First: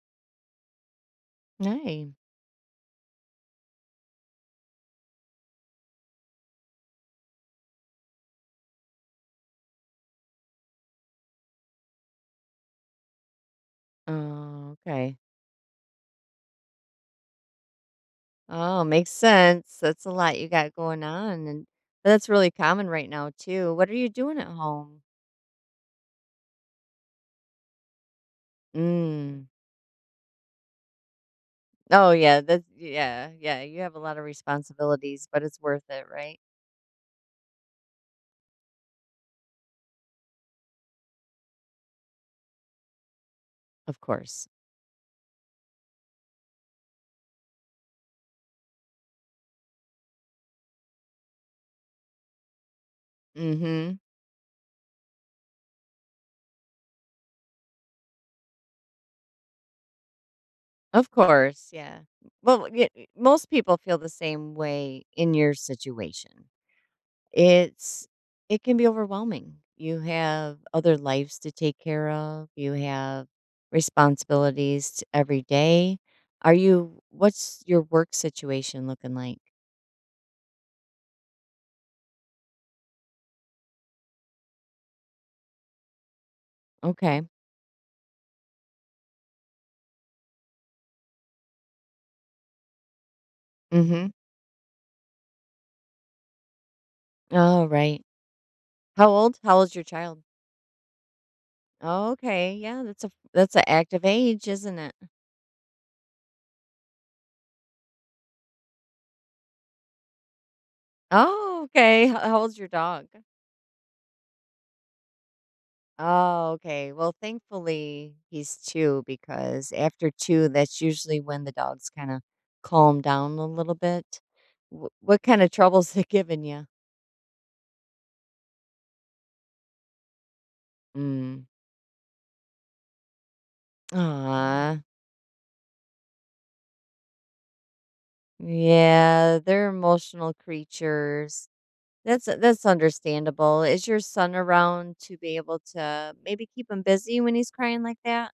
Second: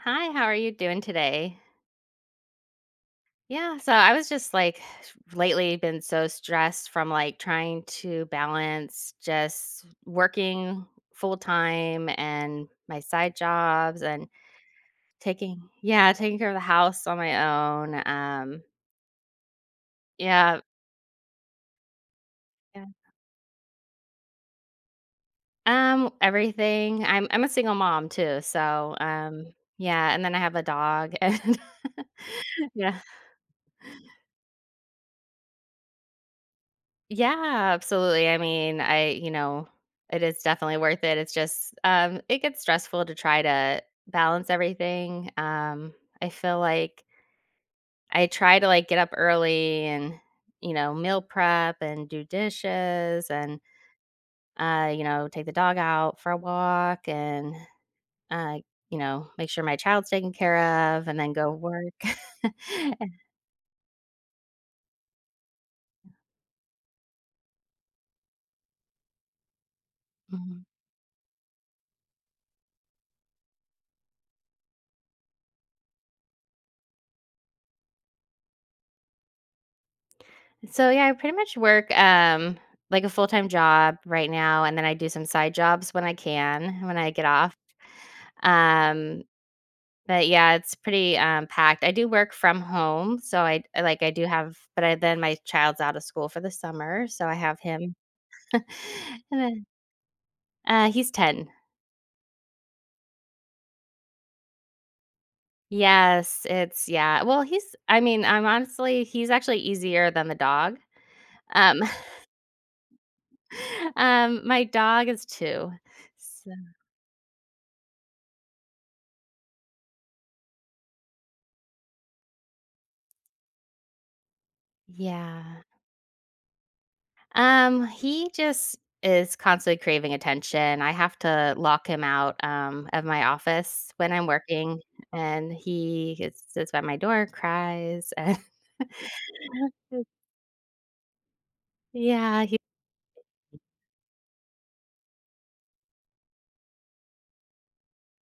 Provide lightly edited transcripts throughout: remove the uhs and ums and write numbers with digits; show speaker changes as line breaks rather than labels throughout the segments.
Hi, how are you doing today?
Right.
Yeah, so I was just lately been so stressed from trying to balance just working full time and my side jobs and
Oh, okay.
taking care of the house on my own.
Oh, makes sense. That's a lot you
Yeah,
got going on, and that's really
yeah.
common right now too. What are you doing at home?
Everything. I'm a single mom too, so
Mm.
um yeah, and then I have a dog and
Oh, yeah. That's
yeah.
yeah, yeah. You have a lot of responsibilities, but it's worth it, right?
Yeah, absolutely. I mean, it is definitely worth it. It's just it gets stressful to try to
Of course.
balance everything. I feel like I try to get up early and meal prep and do dishes and
Mm-hmm.
take the dog out for a walk and uh, make sure my child's taken care of
Of
and then go
course.
work.
Yeah. Well, yeah, most people feel the same way in your situation. It's it can be overwhelming. You have
Mhm.
other lives to take care of. You have responsibilities t every day. Are you What's your work situation looking like?
So yeah, I pretty much work like a full-time job right now and then I do some side jobs when I can when I
Okay.
get off. Um but yeah, it's pretty packed. I do work from home, so
Mhm.
I do have but then my child's out of school for the summer, so I have
Oh,
him.
right.
And
How old? How
then
old's your child?
he's 10.
Oh, okay. Yeah, that's an active age, isn't it?
Yes, it's yeah. Well, he's I mean, I'm honestly he's actually easier than the dog.
Oh,
Um
okay. How old's your dog?
my dog is 2.
Oh,
So
okay. Well, thankfully he's 2 because after 2, that's usually when the dogs kinda calm down a little bit. Wh what kinda
yeah.
troubles it giving you?
He just is constantly craving attention. I
Mm.
have
Mm.
to lock him out of my office when I'm working, and sits by my door, cries, and
Yeah, they're emotional creatures.
yeah, he.
That's understandable. Is your son around to be able to maybe keep him busy when he's crying like that?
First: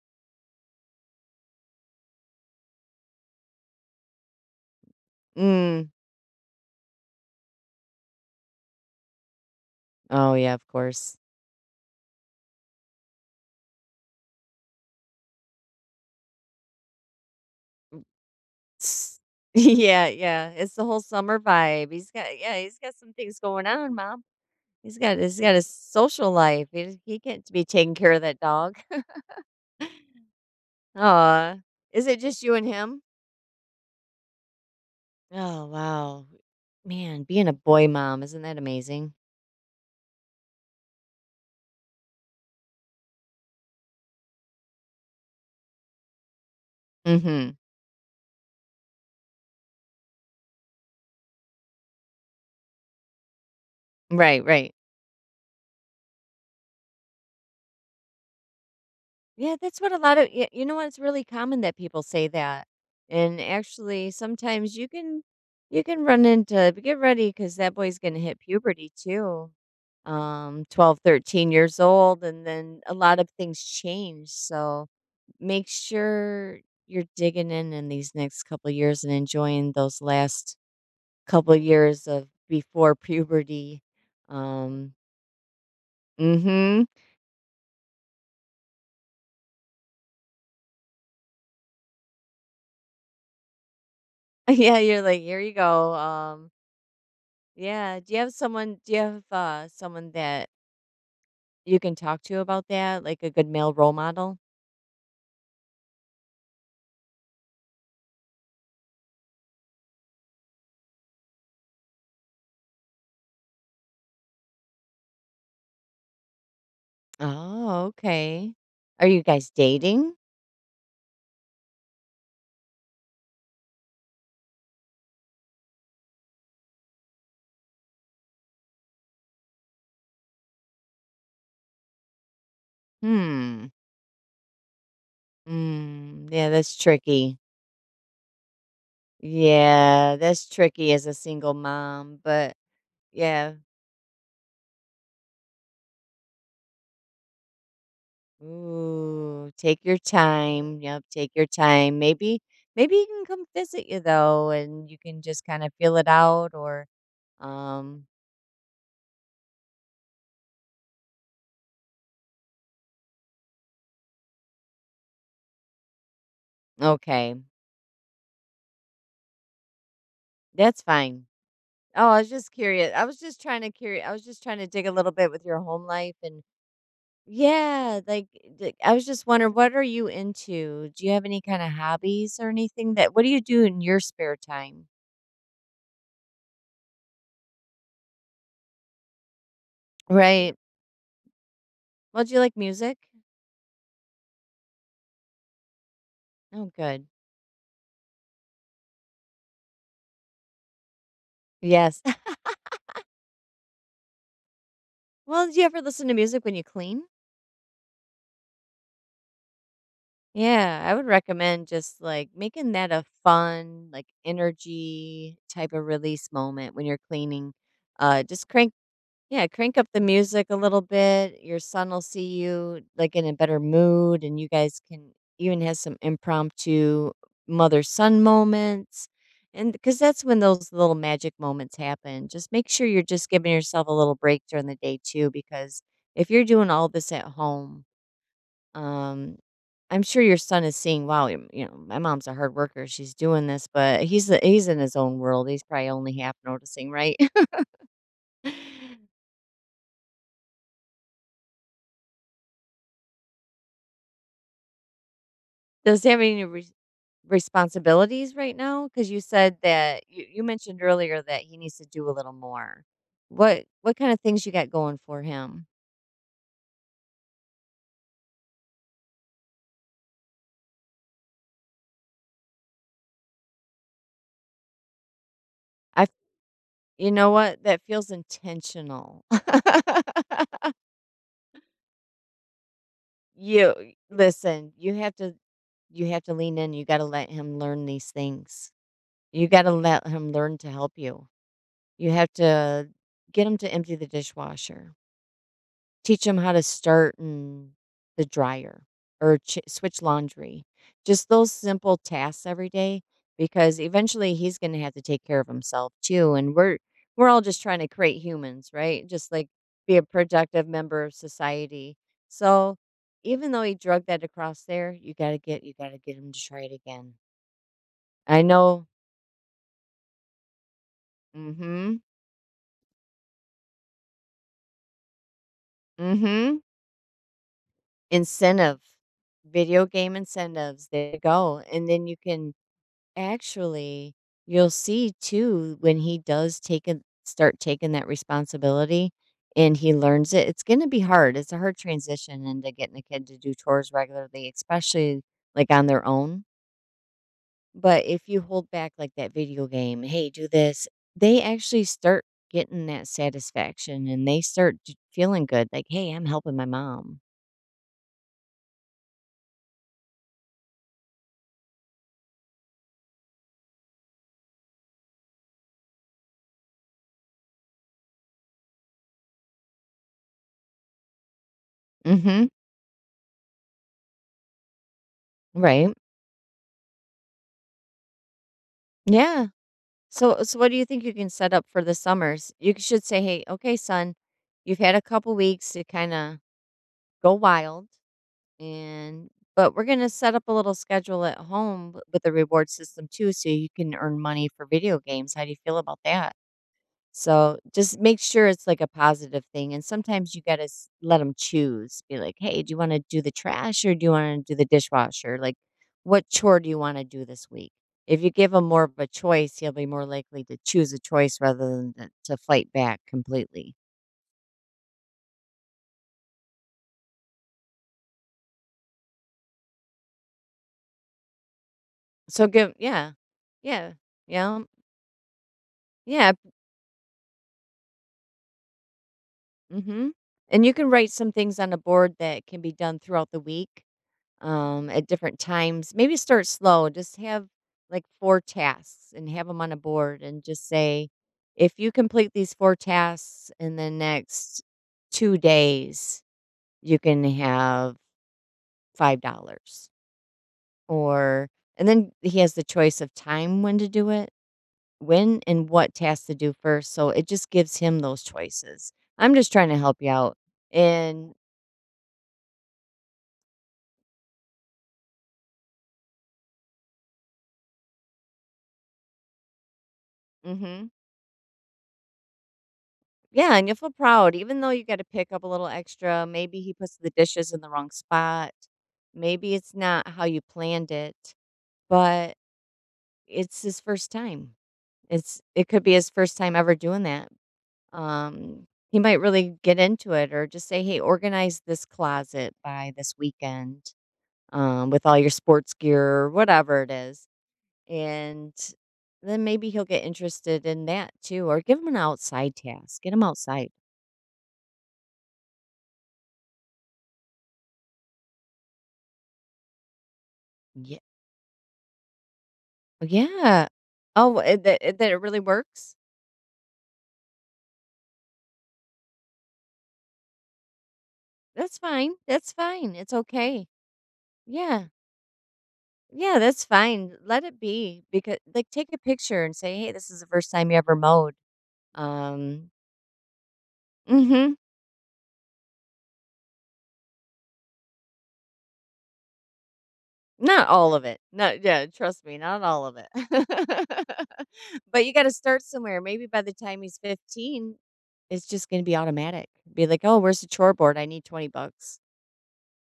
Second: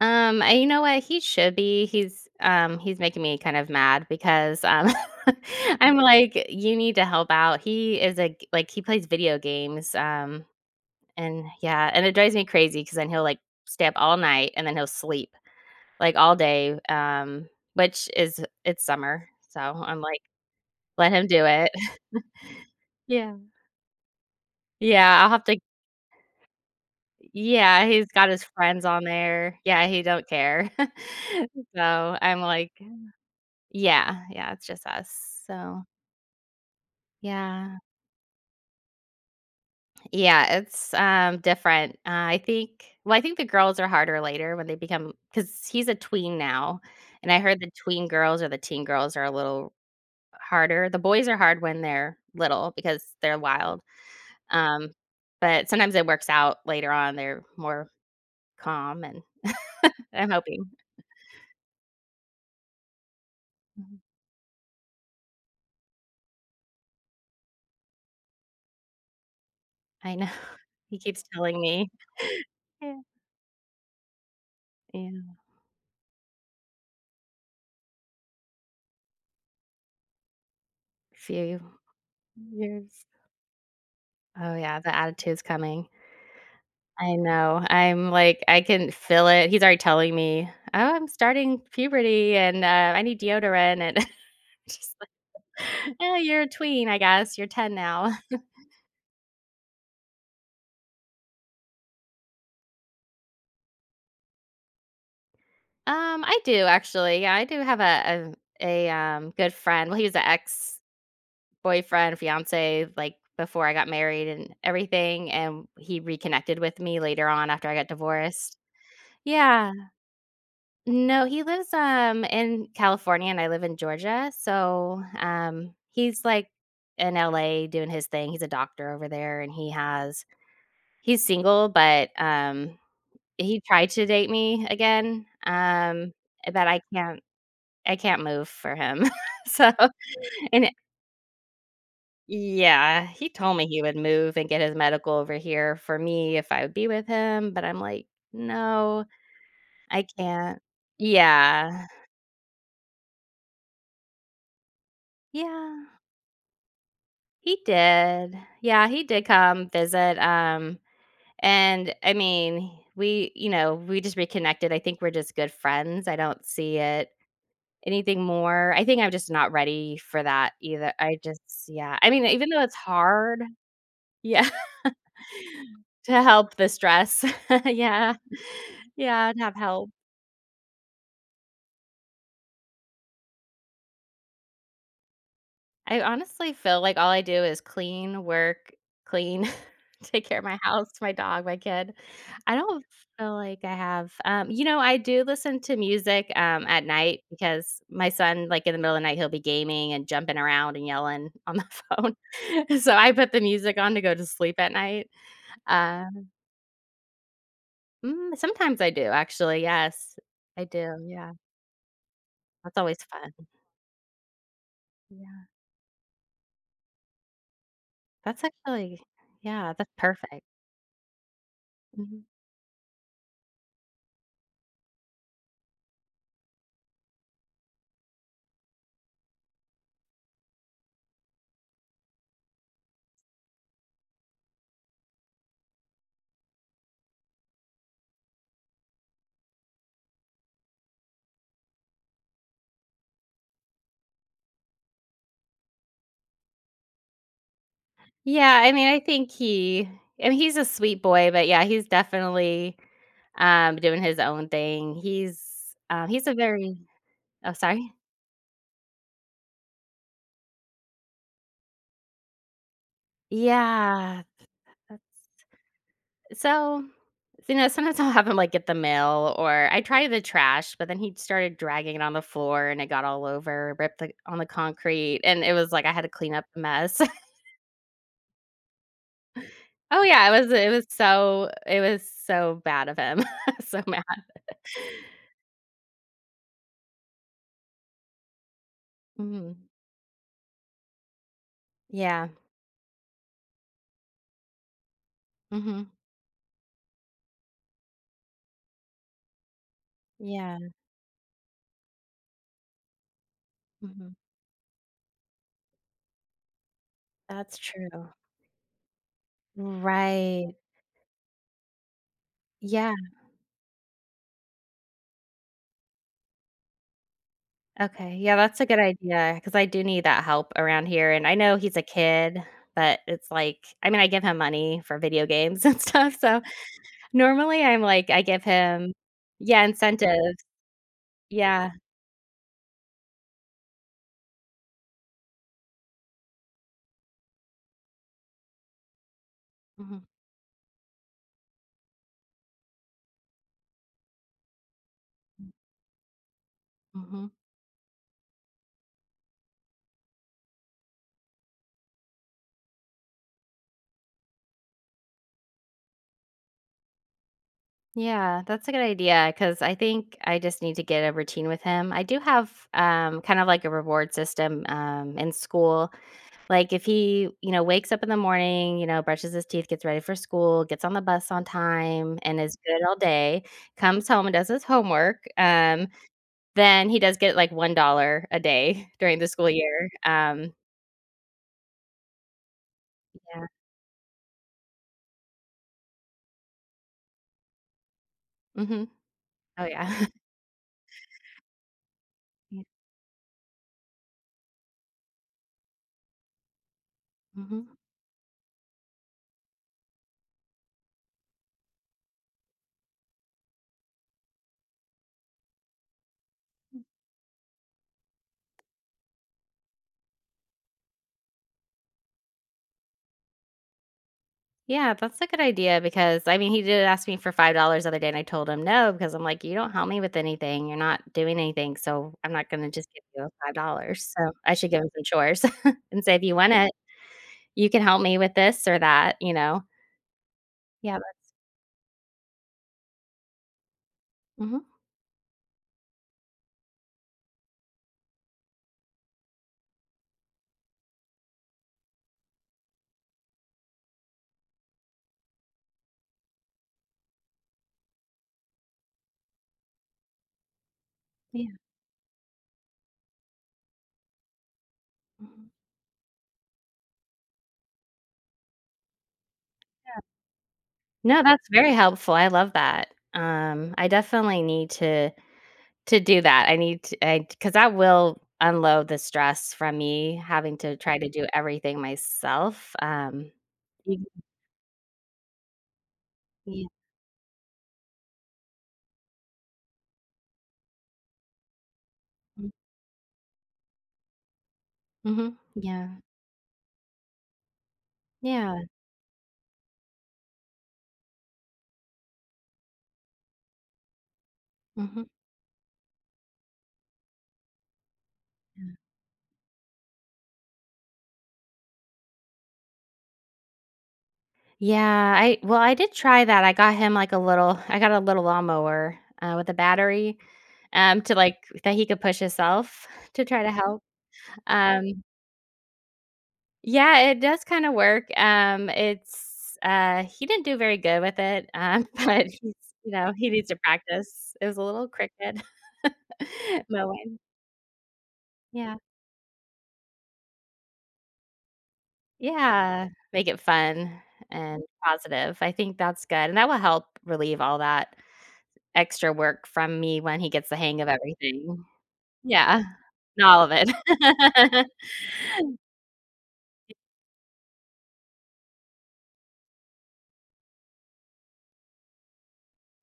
And you know what? He should be. He's making me kind of mad because
Mm.
I'm like, you need to help out. He is a g- like He plays video games.
Oh, yeah, of course.
And yeah, and it drives me crazy because then he'll stay up all night and then he'll sleep like, all day, which is it's
S
summer, so I'm
Yeah,
like,
yeah, it's the whole
"Let him
summer
do it."
vibe. He's got yeah, he's got some
Yeah.
things going on, mom.
Yeah, I'll
He's
have
got
to.
a social life. He can't be
Yeah,
taking
he's
care of
got
that
his
dog.
friends on there. Yeah, he don't care.
Aw, is
So,
it
I'm
just you and
like,
him?
yeah, yeah, it's just us,
Oh,
so.
wow. Man, being a
Yeah.
boy mom, isn't that amazing?
Yeah, it's, different. I think the girls are harder later when they become because he's a tween now, and I
Mhm.
heard the tween girls or the teen girls are a little harder. The boys are hard when they're little because they're wild,
Right, right.
um, but sometimes it works out later on, they're more calm and
Yeah, that's what a lot of
I'm
y you
hoping.
know what, it's really common that people say that, and
Mhm.
actually, sometimes you can run into but get because that boy's gonna hit puberty too,
I know. He
12,
keeps
13
telling
years
me.
old, and then a
Yeah.
lot of things change, so
Yeah.
make sure you're digging in these next couple of years and enjoying those last couple
Few
of years of before
years.
puberty,
Oh, yeah,
um
the attitude's coming.
Mhm.
I know. I'm like, I can feel it. He's already telling me, "Oh, I'm starting puberty and, I need deodorant," and
Yeah,
just
you're
like,
like, "Here you go,"
"Oh, you're a tween, I guess. You're 10
Yeah.
now."
Do you have, someone that you can talk to about that, like a good male role model?
I do actually. Yeah, I do have a good friend. Well, he was an ex boyfriend, fiance, like before I got married and everything, and he reconnected with me later on after I
Oh,
got
okay.
divorced.
Are you guys
Yeah.
dating?
No, he lives in California and I live in Georgia. So he's like in LA doing his thing. He's a doctor over there and he's single, but he
Hmm.
tried to date me again.
Mm, yeah,
But
that's tricky.
I can't move for him. So
Yeah, that's
and it
tricky as a single mom, but
yeah, he
yeah.
told me he would move and get his medical over here for me if I would be with him, but I'm like, "No,
Ooh, take your
I can't."
time. Yep, take your
Yeah.
time. Maybe he can come visit you though and you can just kind of
Yeah,
feel it out or
he
um
did. Yeah, he did come visit, and, I mean, we just reconnected. I think we're just good friends. I don't see it
okay.
anything more. I think I'm just not ready for that
That's
either. I
fine.
just yeah,
Oh,
I
I
mean,
was
even
just
though it's
curious.
hard
I was just
Yeah.
trying to dig a little bit with your home life
To
and
help the stress.
yeah,
Yeah.
like d I was just
Yeah, and
wondering,
have
what are
help.
you into? Do you have any kinda hobbies or anything that what do you do in your spare time?
I honestly feel like all I do is clean, work, clean, take care of
Right.
my house, my dog, my kid.
Well, do you like
I don't
music?
feel like I have, You know, I do listen to music,
Oh,
at
good.
night because my son, like, in the middle of the night, he'll be gaming and jumping around and yelling on the
Yes.
phone. So I put the music on to go to sleep at night.
Well, do you ever listen to
Um,
music when you clean?
mm, sometimes I do, actually, yes. I
Yeah, I
do,
would
yeah.
recommend just, like, making
That's
that
always
a
fun.
fun, like, energy
Yeah.
type of release moment when you're cleaning.
That's
Just crank
actually
Yeah,
yeah,
crank up
that's
the
perfect.
music a little bit. Your son will see
Mhm.
you like in a better mood, and you guys can even have some impromptu mother son moments. And because that's when those little magic moments happen. Just make sure you're just giving yourself a little break during the day, too, because if you're doing all this at home, um, I'm sure your son is seeing, wow, you know, my mom's a hard worker. She's doing this, but he's in his own world. He's probably only half noticing, right?
Yeah, I mean, I mean, he's a sweet boy, but yeah, he's definitely, doing his own thing.
Does he have
He's a
any res
very oh, sorry?
responsibilities right now? Because you said that you mentioned earlier that he needs to do a little more. What kinda
Yeah,
things you got going for
that's
him?
so, you know, sometimes I'll have him, like, get the mail or I try the trash, but then he started dragging it on the floor, and it got all over, ripped the on the concrete, and it was like I
I
had
f
to clean up the mess.
you know what? That feels intentional.
Oh, yeah, it was so bad of him.
You
So mad.
listen, you have to lean in, you gotta let him learn these things. You
Mhm.
gotta let him learn to help you. You
Yeah.
have to get him to empty the dishwasher.
Mhm.
Teach 'em how to start and the dryer or ch switch laundry.
Yeah.
Just those simple tasks every day because
Mhm.
eventually he's gonna have to take care of himself too, and we're all
That's
just trying to
true.
create humans, right? Just, like, be a
Right.
productive member of society. So,
Yeah.
even though he drug that across there, you gotta get him to try it again.
Okay. Yeah,
I
that's a good
know
idea because I do need that help around here, and I know he's a
mhm,
kid, but it's like I mean, I give him money for video games and stuff, so
mhm.
normally, I'm like I give
Incentive.
him yeah,
Video game
incentives.
incentives, there you go,
Yeah.
and then you can Actually, you'll see too when he does take a start taking that responsibility and he
Mhm,
learns it, it's gonna be hard. It's a hard transition into getting a kid to do chores regularly, especially like on their own.
mhm.
But if you hold back like that video game, hey, do this, they actually start getting that satisfaction and they start feeling good, like, hey, I'm helping my mom.
Yeah, that's a good idea because I think I just need to get a routine with him. I do have, kind of like a reward system, in school. Like, if he, you know, wakes up in the morning, you know, brushes his teeth, gets ready for school, gets on the bus on time, and
Mm-hmm.
is good all day, comes home and does his homework,
Right.
then he does get, like, $1 a day during the
Yeah.
school year,
So, so what do you think you can set up for the summers? You should say, "Hey,
Yeah.
okay, son, you've had a couple weeks to kind of go wild,
Mhm.
and
Oh,
but we're
yeah.
gonna set up a little schedule at home with a
Yeah.
reward system too, so you can earn money for video games. How do you feel about that?" So
Mhm.
just make sure it's like a positive thing. And sometimes you got to let them choose. Be like, hey, do you want to do the trash or do you want to do the dishwasher? Like, what chore do you want to do this week? If you give them more of a choice, he'll be more likely to choose a choice rather than to fight back completely.
Yeah, that's a good idea because, I mean, he did ask me for $5 the other day, and I told him no because I'm like, "You don't help me with anything, you're not doing anything, so I'm
So
not gonna
give,
just give
yeah,
you
yeah,
$5." So, I
yeah,
should give him some chores and say, "If
yeah.
you want it, you can help me with this or that, you know?
hmm And you can
Yeah,
write some things on a board that can be done throughout the week
but mhm,
at different times. Maybe start slow. Just have like four tasks and have them on a board and just say, if you complete these four tasks in the next 2 days, you can have $5. Or,
yeah,
and then he has the choice of time when to do it, when
mhm.
and what task to do first. So it just gives him those choices. I'm just trying to help you out.
No,
And,
that's very helpful, I love that. I definitely need to do that. I need to I because that will unload the stress from me having to
mm-hmm.
try to do everything myself,
Yeah, and you'll feel
Y
proud even though you gotta pick up a little extra, maybe
yeah,
he puts the dishes in the wrong spot, maybe it's not how you planned it, but
mm,
it's his first time.
mhm,
It could be
yeah,
his first time ever doing that.
yeah,
He might really get into it or just say, "Hey, organize this closet by this weekend, with
mhm,
all your sports gear," or whatever it is, and
yeah.
then maybe he'll get interested in that too, or give him an outside task, get him outside.
Yeah, I well, I did try that, I got him, like, a little I got a little lawnmower, with a battery, to, like that he could push himself to try to
Yeah.
help.
Oh, eh,
Um,
that it really works?
yeah, it does kinda work, it's, he didn't do very good with it, but
That's
he's you
fine, it's
know, he needs to
okay.
practice. It was a
Yeah.
little crooked.
Yeah, that's fine,
mowing.
let it be because, like,
Yeah.
take a picture and say, "Hey, this is the first time you ever mowed." Um
Yeah, make it fun
Mhm.
and positive. I think that's good, and that will help relieve all that extra work from me when he gets the
Not
hang of
all of it. Not
everything.
yeah, trust me, not
Yeah,
all of it.
not all of it.
But you gotta start somewhere, maybe by the time he's 15, it's just gonna be automatic. Be like, "Oh, where's the chore board? I need 20 bucks."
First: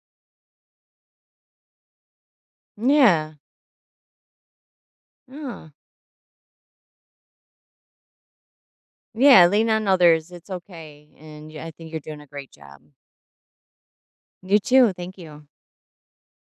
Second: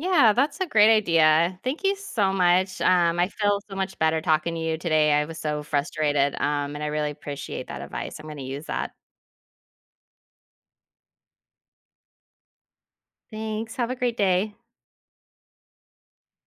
Yeah, that's a great idea. Thank you so much. I
Yeah.
feel so much better talking to you today. I was so
Yeah.
frustrated, and I really appreciate that advice. I'm going to use that.
Yeah, lean on others, it's okay, and yeah, I think you're doing a great job.
Thanks. Have a great day.
You too, thank you.